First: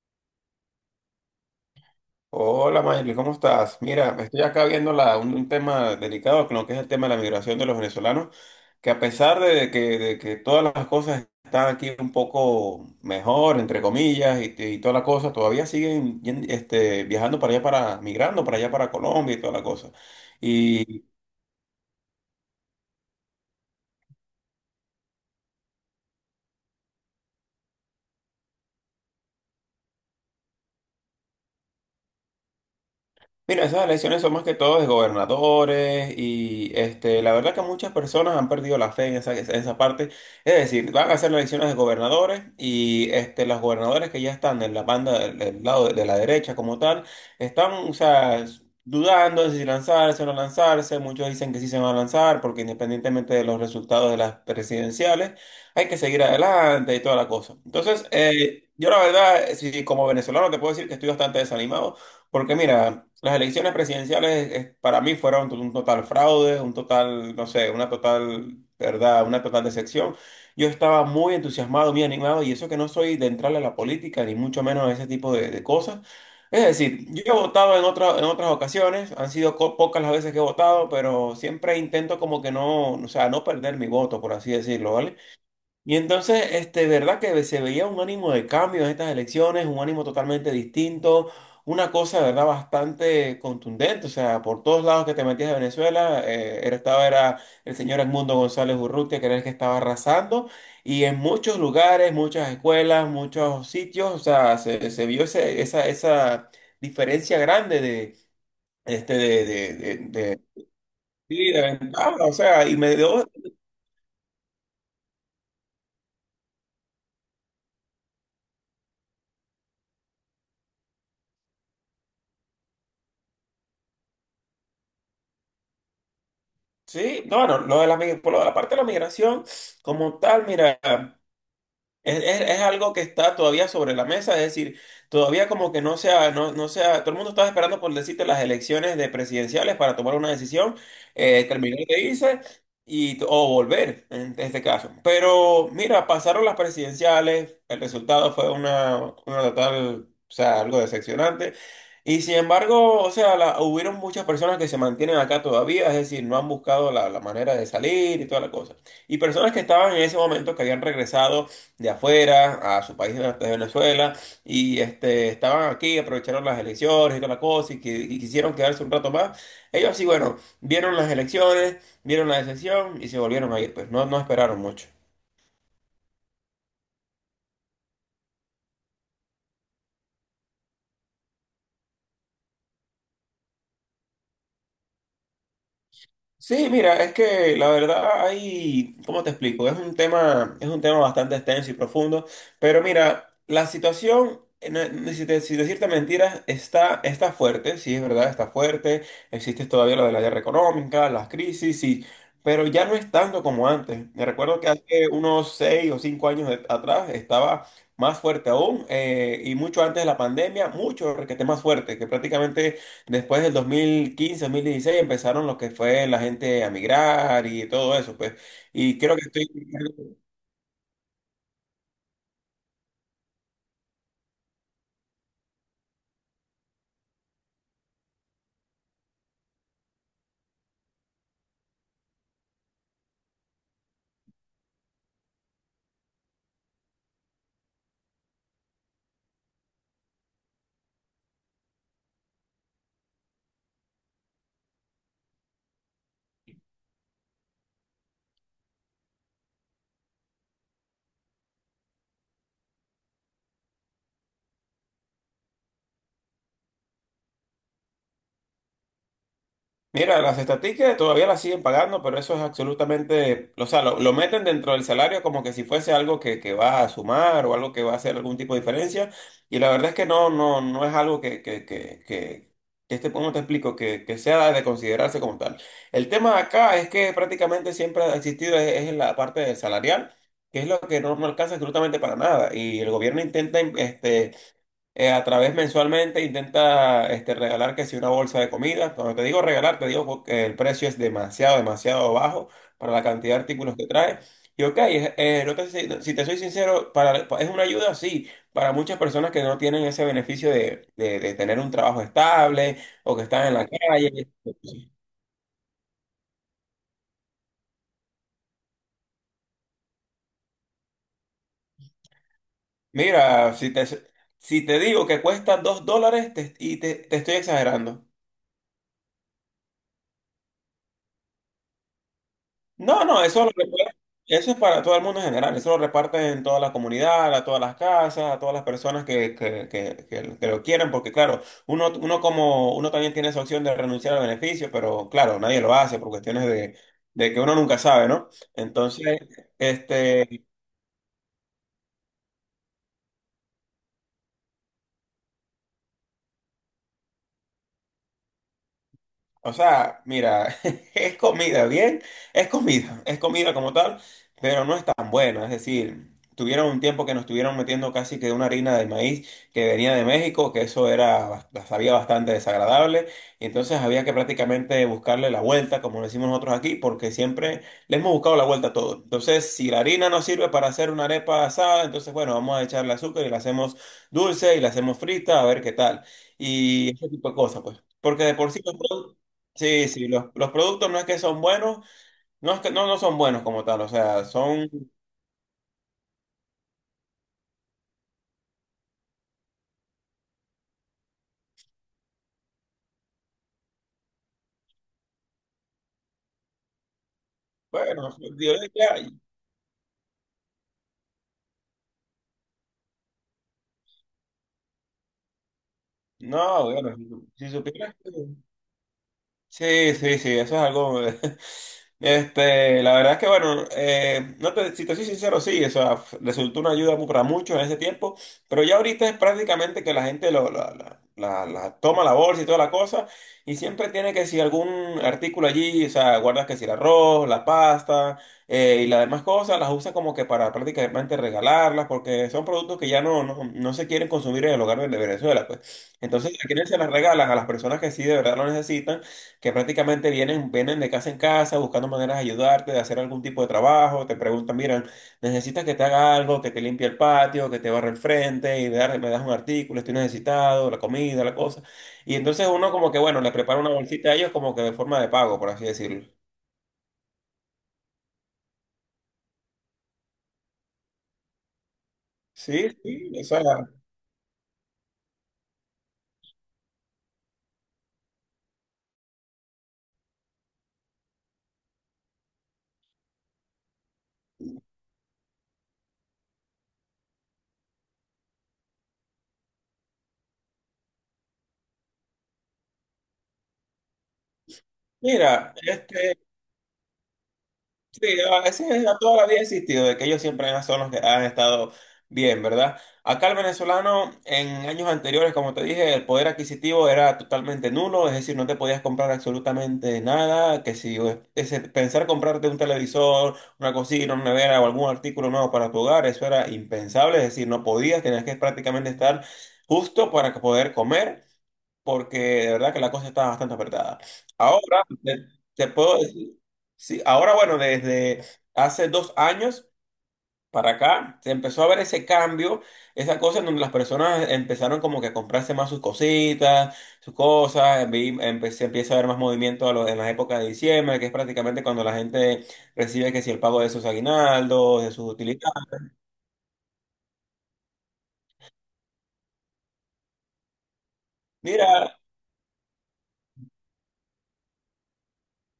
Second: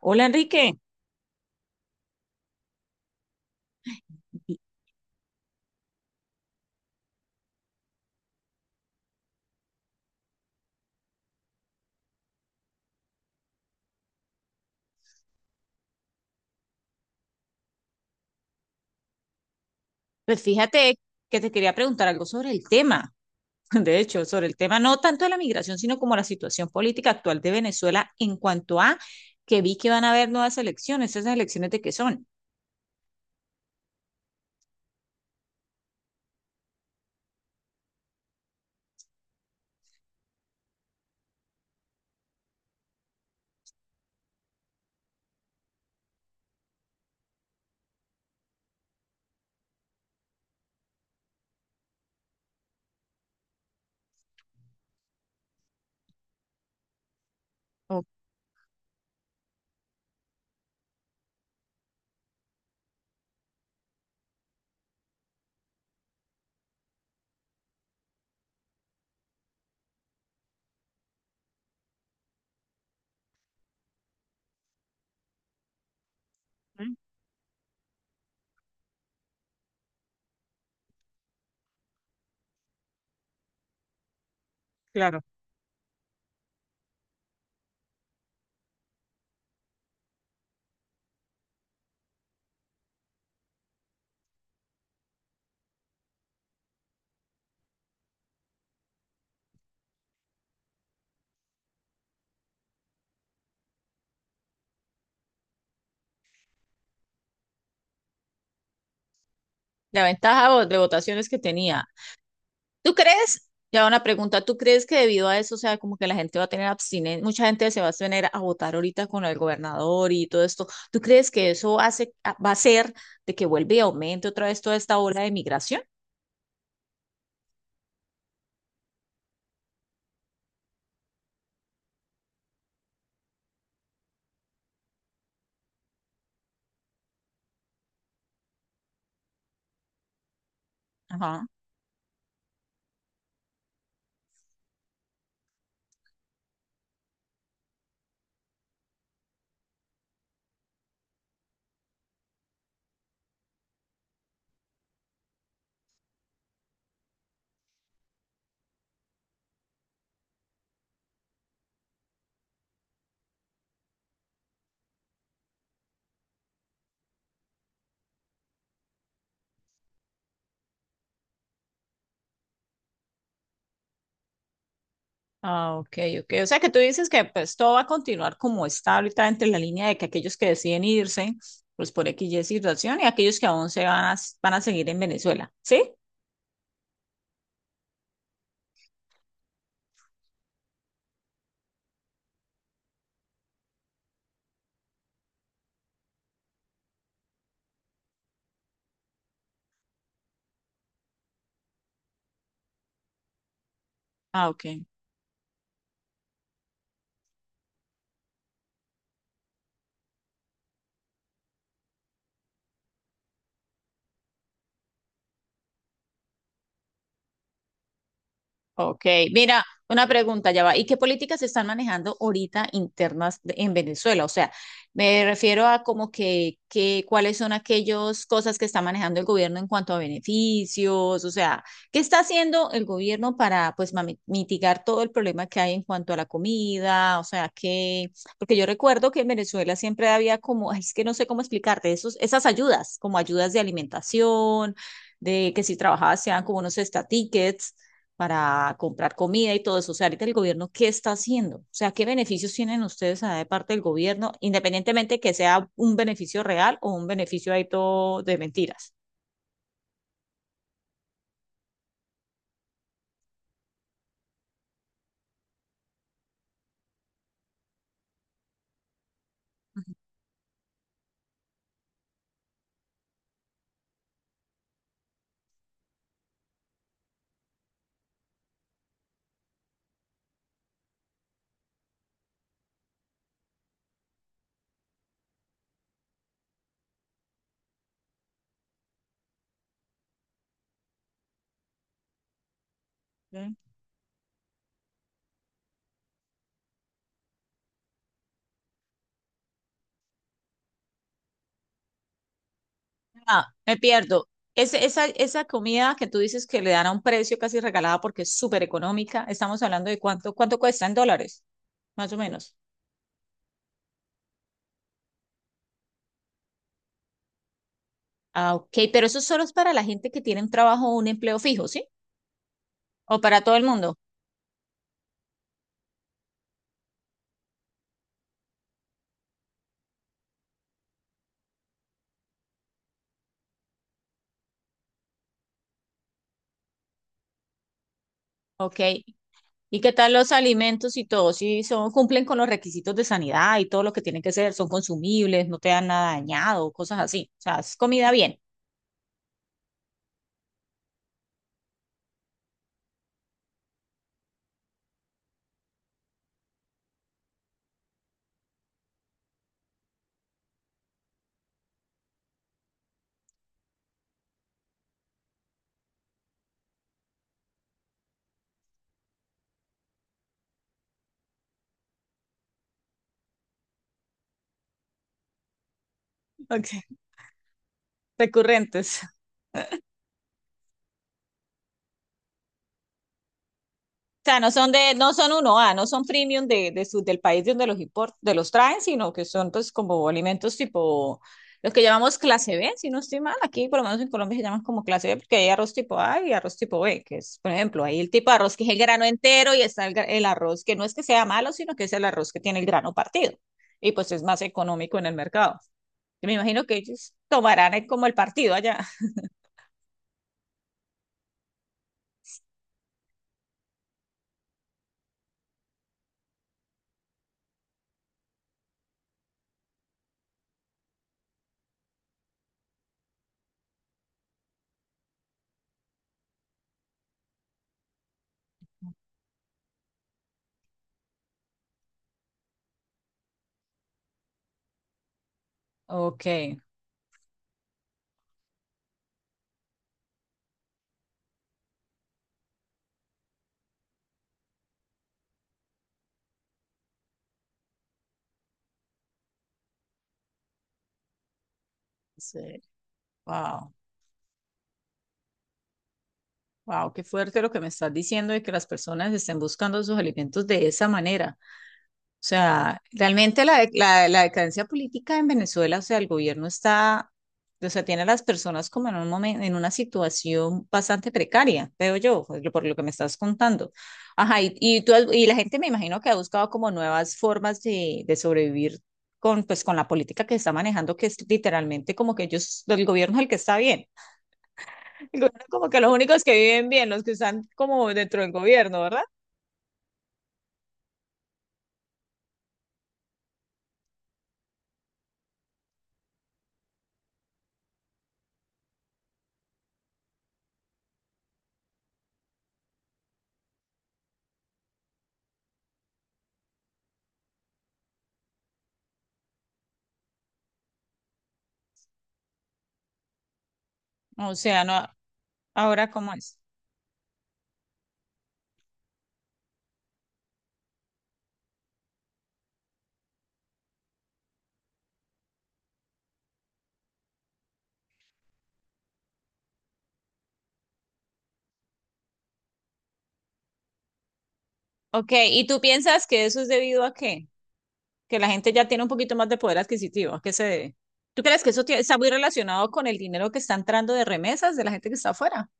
Hola Enrique, Hola, Mayli, ¿cómo estás? Mira, estoy acá viendo un tema delicado, con lo que es el tema de la migración de los venezolanos, que a pesar de que todas las cosas están aquí un poco mejor, entre comillas, y toda la cosa, todavía siguen viajando para allá, para, migrando para allá, para Colombia y toda la cosa. pues fíjate que te quería preguntar algo sobre el tema, de hecho, sobre el tema no tanto de la migración, sino como la situación política actual de Venezuela en cuanto a que vi que van a haber nuevas elecciones, ¿esas elecciones de qué son? Mira, esas elecciones son más que todo de gobernadores y la verdad que muchas personas han perdido la fe en esa parte. Es decir, van a hacer las elecciones de gobernadores y los gobernadores que ya están en la banda del lado de la derecha como tal, están, o sea, dudando de si lanzarse o no lanzarse. Muchos dicen que sí se van a lanzar porque independientemente de los resultados de las presidenciales, hay que seguir adelante y toda la cosa. Entonces, Ok. Yo la verdad, si como venezolano te puedo decir que estoy bastante desanimado. Porque mira, las elecciones presidenciales para mí fueron un total fraude, un total, no sé, una total, ¿verdad? Una total decepción. Yo estaba muy entusiasmado, muy animado, y eso que no soy de entrarle a la política, ni mucho menos a ese tipo de, cosas. Es decir, yo he votado en en otras ocasiones, han sido pocas las veces que he votado, pero siempre intento como que no, o sea, no perder mi voto, por así decirlo, ¿vale? Claro. Y entonces, verdad que se veía un ánimo de cambio en estas elecciones, un ánimo totalmente distinto, una cosa, verdad, bastante contundente. O sea, por todos lados que te metías de Venezuela, era- estaba era el señor Edmundo González Urrutia, que era el que estaba arrasando. Y en muchos lugares, muchas escuelas, muchos sitios, o sea, se vio esa diferencia grande de, este, de, de, de, La de- ventaja de votaciones que sí, de tenía. ventaja. O sea, y ¿Tú me dio. crees? Ya una pregunta, ¿tú crees que debido a eso, o sea, como que la gente va a tener abstinencia, mucha gente se va a abstener a votar ahorita con el gobernador y todo esto? ¿Tú crees que eso hace, va a ser de que vuelva y aumente otra vez toda esta ola de migración? Sí, no, bueno, lo de por lo de la parte de la migración, como tal, mira. Es algo que está todavía sobre la mesa, es decir, todavía como que no sea, todo el mundo estaba esperando por decirte las elecciones de presidenciales para tomar una decisión, Ajá. terminar de irse y, o volver en este caso. Pero mira, pasaron las presidenciales, el resultado fue una total, o sea, algo decepcionante. Y sin embargo, o sea, la- hubieron muchas personas que se mantienen acá todavía, es decir, no han buscado la manera de salir y toda la cosa. Y personas que estaban en ese momento, que habían regresado de afuera a su país de Venezuela y estaban aquí, aprovecharon las elecciones y toda la cosa y, que, y quisieron quedarse un rato más. Ellos sí, bueno, vieron las elecciones, vieron la decepción y se volvieron a ir, pues no, no esperaron mucho. Ah, ok, ok. O sea que tú dices que pues todo va a continuar como está ahorita entre la línea de que aquellos que deciden irse, pues por X y Y situación, y aquellos que aún se van a, van a seguir en Venezuela, ¿sí? Sí, mira, es que la verdad hay, ¿cómo te explico? Es un tema bastante extenso y profundo, pero mira, la situación, si, si decirte mentiras, está, está fuerte, sí, es verdad, está fuerte, existe todavía lo de la guerra económica, las crisis, sí, pero ya no es tanto como antes. Me Ah, recuerdo ok. que hace unos 6 o 5 años atrás estaba más fuerte aún, y mucho antes de la pandemia, mucho, requete más fuerte, que prácticamente... Después del 2015 2016 empezaron lo que fue la gente a migrar y todo eso, pues. Y Ok, creo que estoy. mira, una pregunta ya va. ¿Y qué políticas se están manejando ahorita internas en Venezuela? O sea, me refiero a como que cuáles son aquellas cosas que está manejando el gobierno en cuanto a beneficios, o sea, ¿qué está haciendo el gobierno para pues mitigar todo el problema que hay en cuanto a la comida? O sea, que, porque yo recuerdo que en Venezuela siempre había como, ay, es que no sé cómo explicarte, esos, esas ayudas, como ayudas de alimentación, de que si trabajabas sean como unos estatiques para comprar comida y todo eso. O sea, ahorita el gobierno, ¿qué está haciendo? O sea, ¿qué beneficios tienen ustedes ah, de parte del gobierno, independientemente que sea un beneficio real o un beneficio ahí todo de mentiras? Mira, las estatísticas todavía las siguen pagando, pero eso es absolutamente, o sea, lo meten dentro del salario como que si fuese algo que va a sumar o algo que va a hacer algún tipo de diferencia. Y la verdad es que no, no, no es algo que ¿cómo te explico? Que sea de considerarse como tal. El tema acá es que prácticamente siempre ha existido es en la parte del salarial, que es lo que no, no alcanza absolutamente para nada. Y el gobierno intenta, a través mensualmente intenta regalar que si una bolsa de comida. Cuando te digo regalar, te digo porque el precio es demasiado, demasiado bajo para la cantidad de ¿Sí? artículos que trae. Y ok, no si no, si te soy sincero, para, es una ayuda, sí, para muchas personas que no tienen ese beneficio de, de tener un trabajo estable o que Ah, están en la me pierdo. calle. Esa, esa comida que tú dices que le dan a un precio casi regalada porque es súper económica, estamos hablando de cuánto, cuánto cuesta en dólares, más o menos. Mira, si te digo que cuesta $2 y te estoy exagerando. Ah, ok, pero eso solo es para la gente que tiene un trabajo o un empleo fijo, ¿sí? No, ¿O no, para eso, todo el mundo? Eso es para todo el mundo en general, eso lo reparten en toda la comunidad, a todas las casas, a todas las personas que, que lo quieren, porque claro, uno, uno como uno también tiene esa opción de renunciar al beneficio, pero claro, nadie lo hace por cuestiones de que uno nunca sabe, ¿no? Ok. Entonces, ¿Y qué tal los este, alimentos y todo? Si son, cumplen con los requisitos de sanidad y todo lo que tienen que ser, son consumibles, no te dan nada dañado, cosas así. O sea, es comida bien. o sea, mira, es comida, bien, es comida como tal, pero no es tan buena. Es decir, tuvieron un tiempo que nos estuvieron metiendo casi que una harina de maíz que venía de México, que eso era, sabía bastante desagradable, y entonces había que prácticamente buscarle la vuelta, como lo decimos nosotros aquí, porque siempre le hemos buscado la vuelta a todo. Entonces, si la harina no sirve para hacer una arepa asada, entonces bueno, vamos a echarle azúcar y la hacemos dulce y la hacemos frita, a ver qué tal. Ok, Y ese tipo de cosas, pues. Porque de por sí los recurrentes. productos, sí, sí, los productos no es que son buenos, no es que no, no son buenos como tal, o sea, Sea, no son son de, no son uno a no son premium de su, del país de donde los import, de los traen, sino que son pues como alimentos tipo los que llamamos clase B, si no estoy mal, aquí por lo menos en Colombia se llaman como clase B porque hay arroz tipo A y arroz tipo B, que es, por ejemplo, ahí el buenos. tipo de arroz Yo que es el diría, grano entero y está el, el arroz que no es que sea malo, sino que es el arroz que tiene el grano partido y pues es más económico en el mercado. Yo me imagino no, que bueno, ellos si tomarán supieras como que- el partido allá. sí, sí, sí, eso es algo. Este, la verdad es que, bueno, no si te soy sincero, sí, o sea, resultó una ayuda para muchos en ese tiempo, pero ya ahorita es prácticamente que la gente lo, la- la- la toma la bolsa y toda la cosa, y siempre tiene que si algún artículo allí, o sea, guardas que si el arroz, la pasta y las demás cosas, las usa como que para prácticamente regalarlas, porque son productos que ya no, no, no se quieren consumir en el hogar de Venezuela, pues. Ok, Entonces, a quienes se las regalan, a las personas que sí de verdad lo necesitan, que prácticamente vienen de casa en casa buscando maneras de ayudarte, de hacer algún tipo de trabajo, te preguntan, miran, necesitas que te haga algo, que te limpie el patio, que te barre el frente, y me das un artículo, estoy necesitado, la comida, la cosa. Y entonces sí, uno como que, bueno, les prepara una wow. bolsita a ellos como que de forma de pago, por así decirlo. Wow, qué fuerte lo que me estás diciendo de que las personas estén buscando sus alimentos de esa manera. O Sí, sea, sí, o sea, realmente la, la decadencia política en Venezuela, o sea, el gobierno está, o sea, tiene a las personas como en un momento, en una situación bastante precaria, veo yo, por lo que me estás contando. Ajá, y tú y la gente me imagino que ha buscado como nuevas formas de sobrevivir con, pues, con la política que está manejando, que es literalmente como que ellos, el gobierno es el que está bien. El mira, como que los únicos que viven bien, los que están como sí, dentro del gobierno, ese a ¿verdad? toda la vida ha existido, de que ellos siempre son los que han estado bien, ¿verdad? Acá el venezolano en años anteriores, como te dije, el poder adquisitivo era totalmente nulo, es decir, no te podías comprar absolutamente nada, que si pensar comprarte un televisor, una cocina, una nevera o algún artículo nuevo para tu hogar, eso era impensable, es decir, no podías, tenías que prácticamente estar justo para poder comer porque de verdad que la cosa está bastante apretada. O sea, Ahora, no, te ahora puedo cómo es. decir, sí, ahora bueno, desde hace 2 años para acá, se empezó a ver ese cambio, esa cosa en donde las personas empezaron como que a comprarse más sus cositas, sus cosas, se empieza a ver más movimiento en la época de diciembre, que es prácticamente cuando la gente recibe que si el pago de sus aguinaldos, de sus Ok, ¿y tú utilidades. piensas que eso es debido a qué? Que la gente ya tiene un poquito más de poder adquisitivo, ¿a qué se debe? ¿Tú crees que eso está Mira, muy relacionado con el dinero que está entrando de remesas de la gente que está afuera?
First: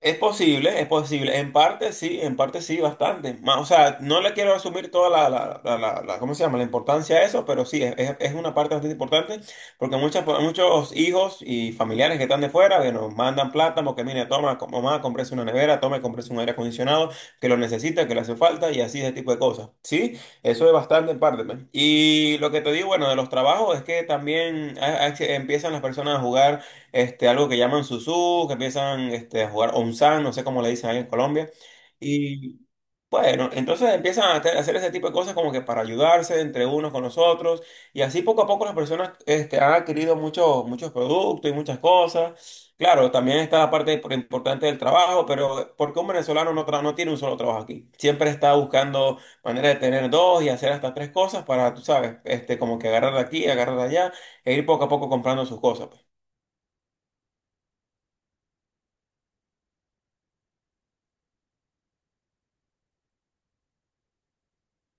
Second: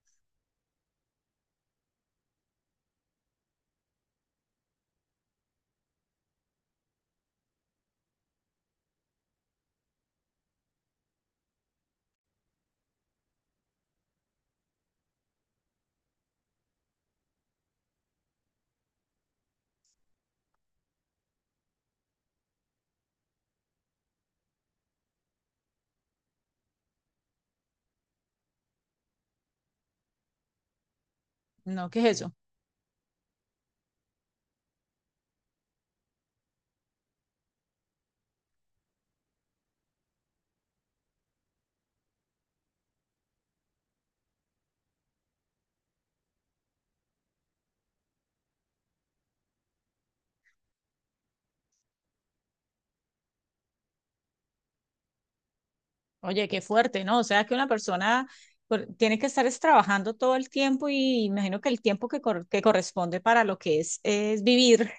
es posible, es posible. En parte sí, bastante. O sea, no le quiero asumir toda ¿cómo se llama? La importancia a eso, pero sí, es una parte bastante importante porque muchos hijos y familiares que están de fuera que nos mandan plata porque, mire, toma, mamá, cómprese una nevera, toma, y cómprese un aire acondicionado que lo necesita, que le hace falta y así ese tipo de cosas. Sí, eso es bastante en parte, pues. Y lo que te digo, bueno, de los trabajos es que también empiezan las personas a jugar algo que llaman susú, que empiezan a jugar onzán, no sé cómo le dicen ahí en Colombia. No, ¿qué es eso? Y bueno, entonces empiezan a hacer ese tipo de cosas como que para ayudarse entre unos con los otros. Y así poco a poco las personas han adquirido muchos, muchos productos y muchas cosas. Claro, también está la parte importante del trabajo, pero porque un venezolano no, no tiene un solo trabajo aquí. Siempre está buscando manera de tener dos y hacer hasta tres cosas para, tú sabes, como que agarrar de aquí, agarrar de allá e ir poco a poco comprando sus cosas. Oye, qué fuerte, ¿no? O sea, que una persona tiene que estar es trabajando todo el tiempo y imagino que el tiempo que, que corresponde para lo que es vivir,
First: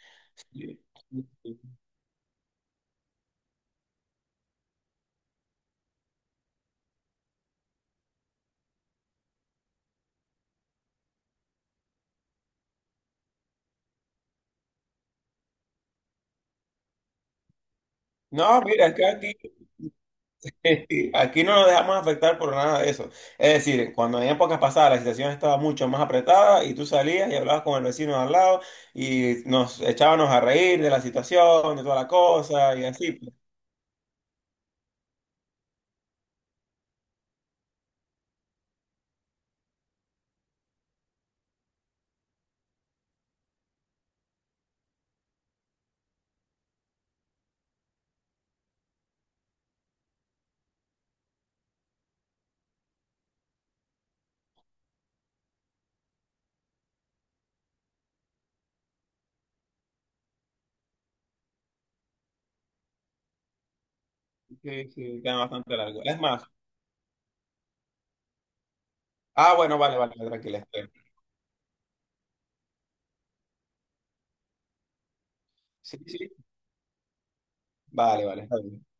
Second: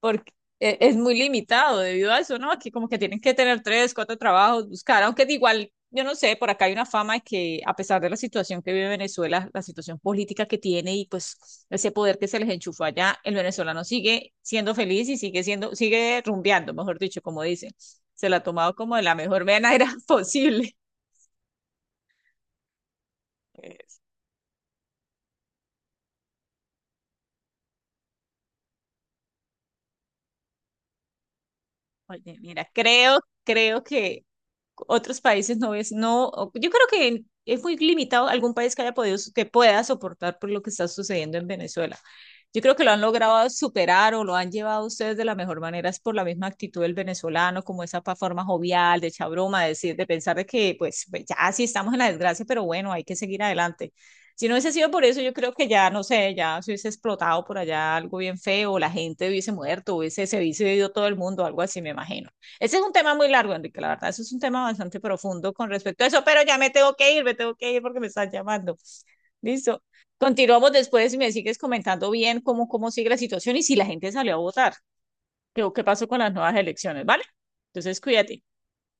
porque es muy limitado debido a eso, ¿no? Aquí como que tienen que tener tres, cuatro trabajos, buscar, aunque de igual, yo no sé, por acá hay una fama de que a pesar de la situación que vive Venezuela, la situación política que tiene y pues ese poder que se les enchufó allá, el venezolano sigue siendo feliz y sigue siendo, sigue rumbeando, mejor dicho, como dicen. Se la ha No, tomado mira, es como de que la aquí, mejor manera posible. Aquí no nos dejamos afectar por nada de eso. Es decir, cuando en épocas pasadas la situación estaba mucho más apretada y tú salías y hablabas con el vecino de al lado y nos echábamos a reír de la situación, de toda la Oye, mira, cosa y así, creo, pues. creo que otros países no ves, no, o- yo creo que es muy limitado algún país que haya podido, so, que pueda soportar por lo que está sucediendo en Venezuela. Yo creo que lo han logrado superar o lo han llevado ustedes de la mejor manera es por la misma actitud del venezolano, como esa forma jovial, de echar broma, de decir, de pensar de que pues pues, ya sí estamos en la desgracia, pero bueno, hay que seguir adelante. Si no hubiese sido por eso, yo creo que ya, no sé, ya se hubiese explotado por allá algo bien feo, la gente hubiese muerto, hubiese, se hubiese ido todo el mundo, algo así, me imagino. Ese es un tema muy largo, Enrique, la verdad, eso es un tema Sí, bastante sí, queda profundo con bastante largo. respecto a Es eso, pero más, ya me tengo que ir, me tengo que ir porque me están llamando. Bueno, Listo. vale, vale, tranquila, Continuamos estoy. después y me sigues comentando bien cómo, cómo sigue la situación y si la gente salió a votar, qué, qué Sí, pasó con sí, las nuevas elecciones, ¿vale? Entonces, vale, cuídate. vale, está bien.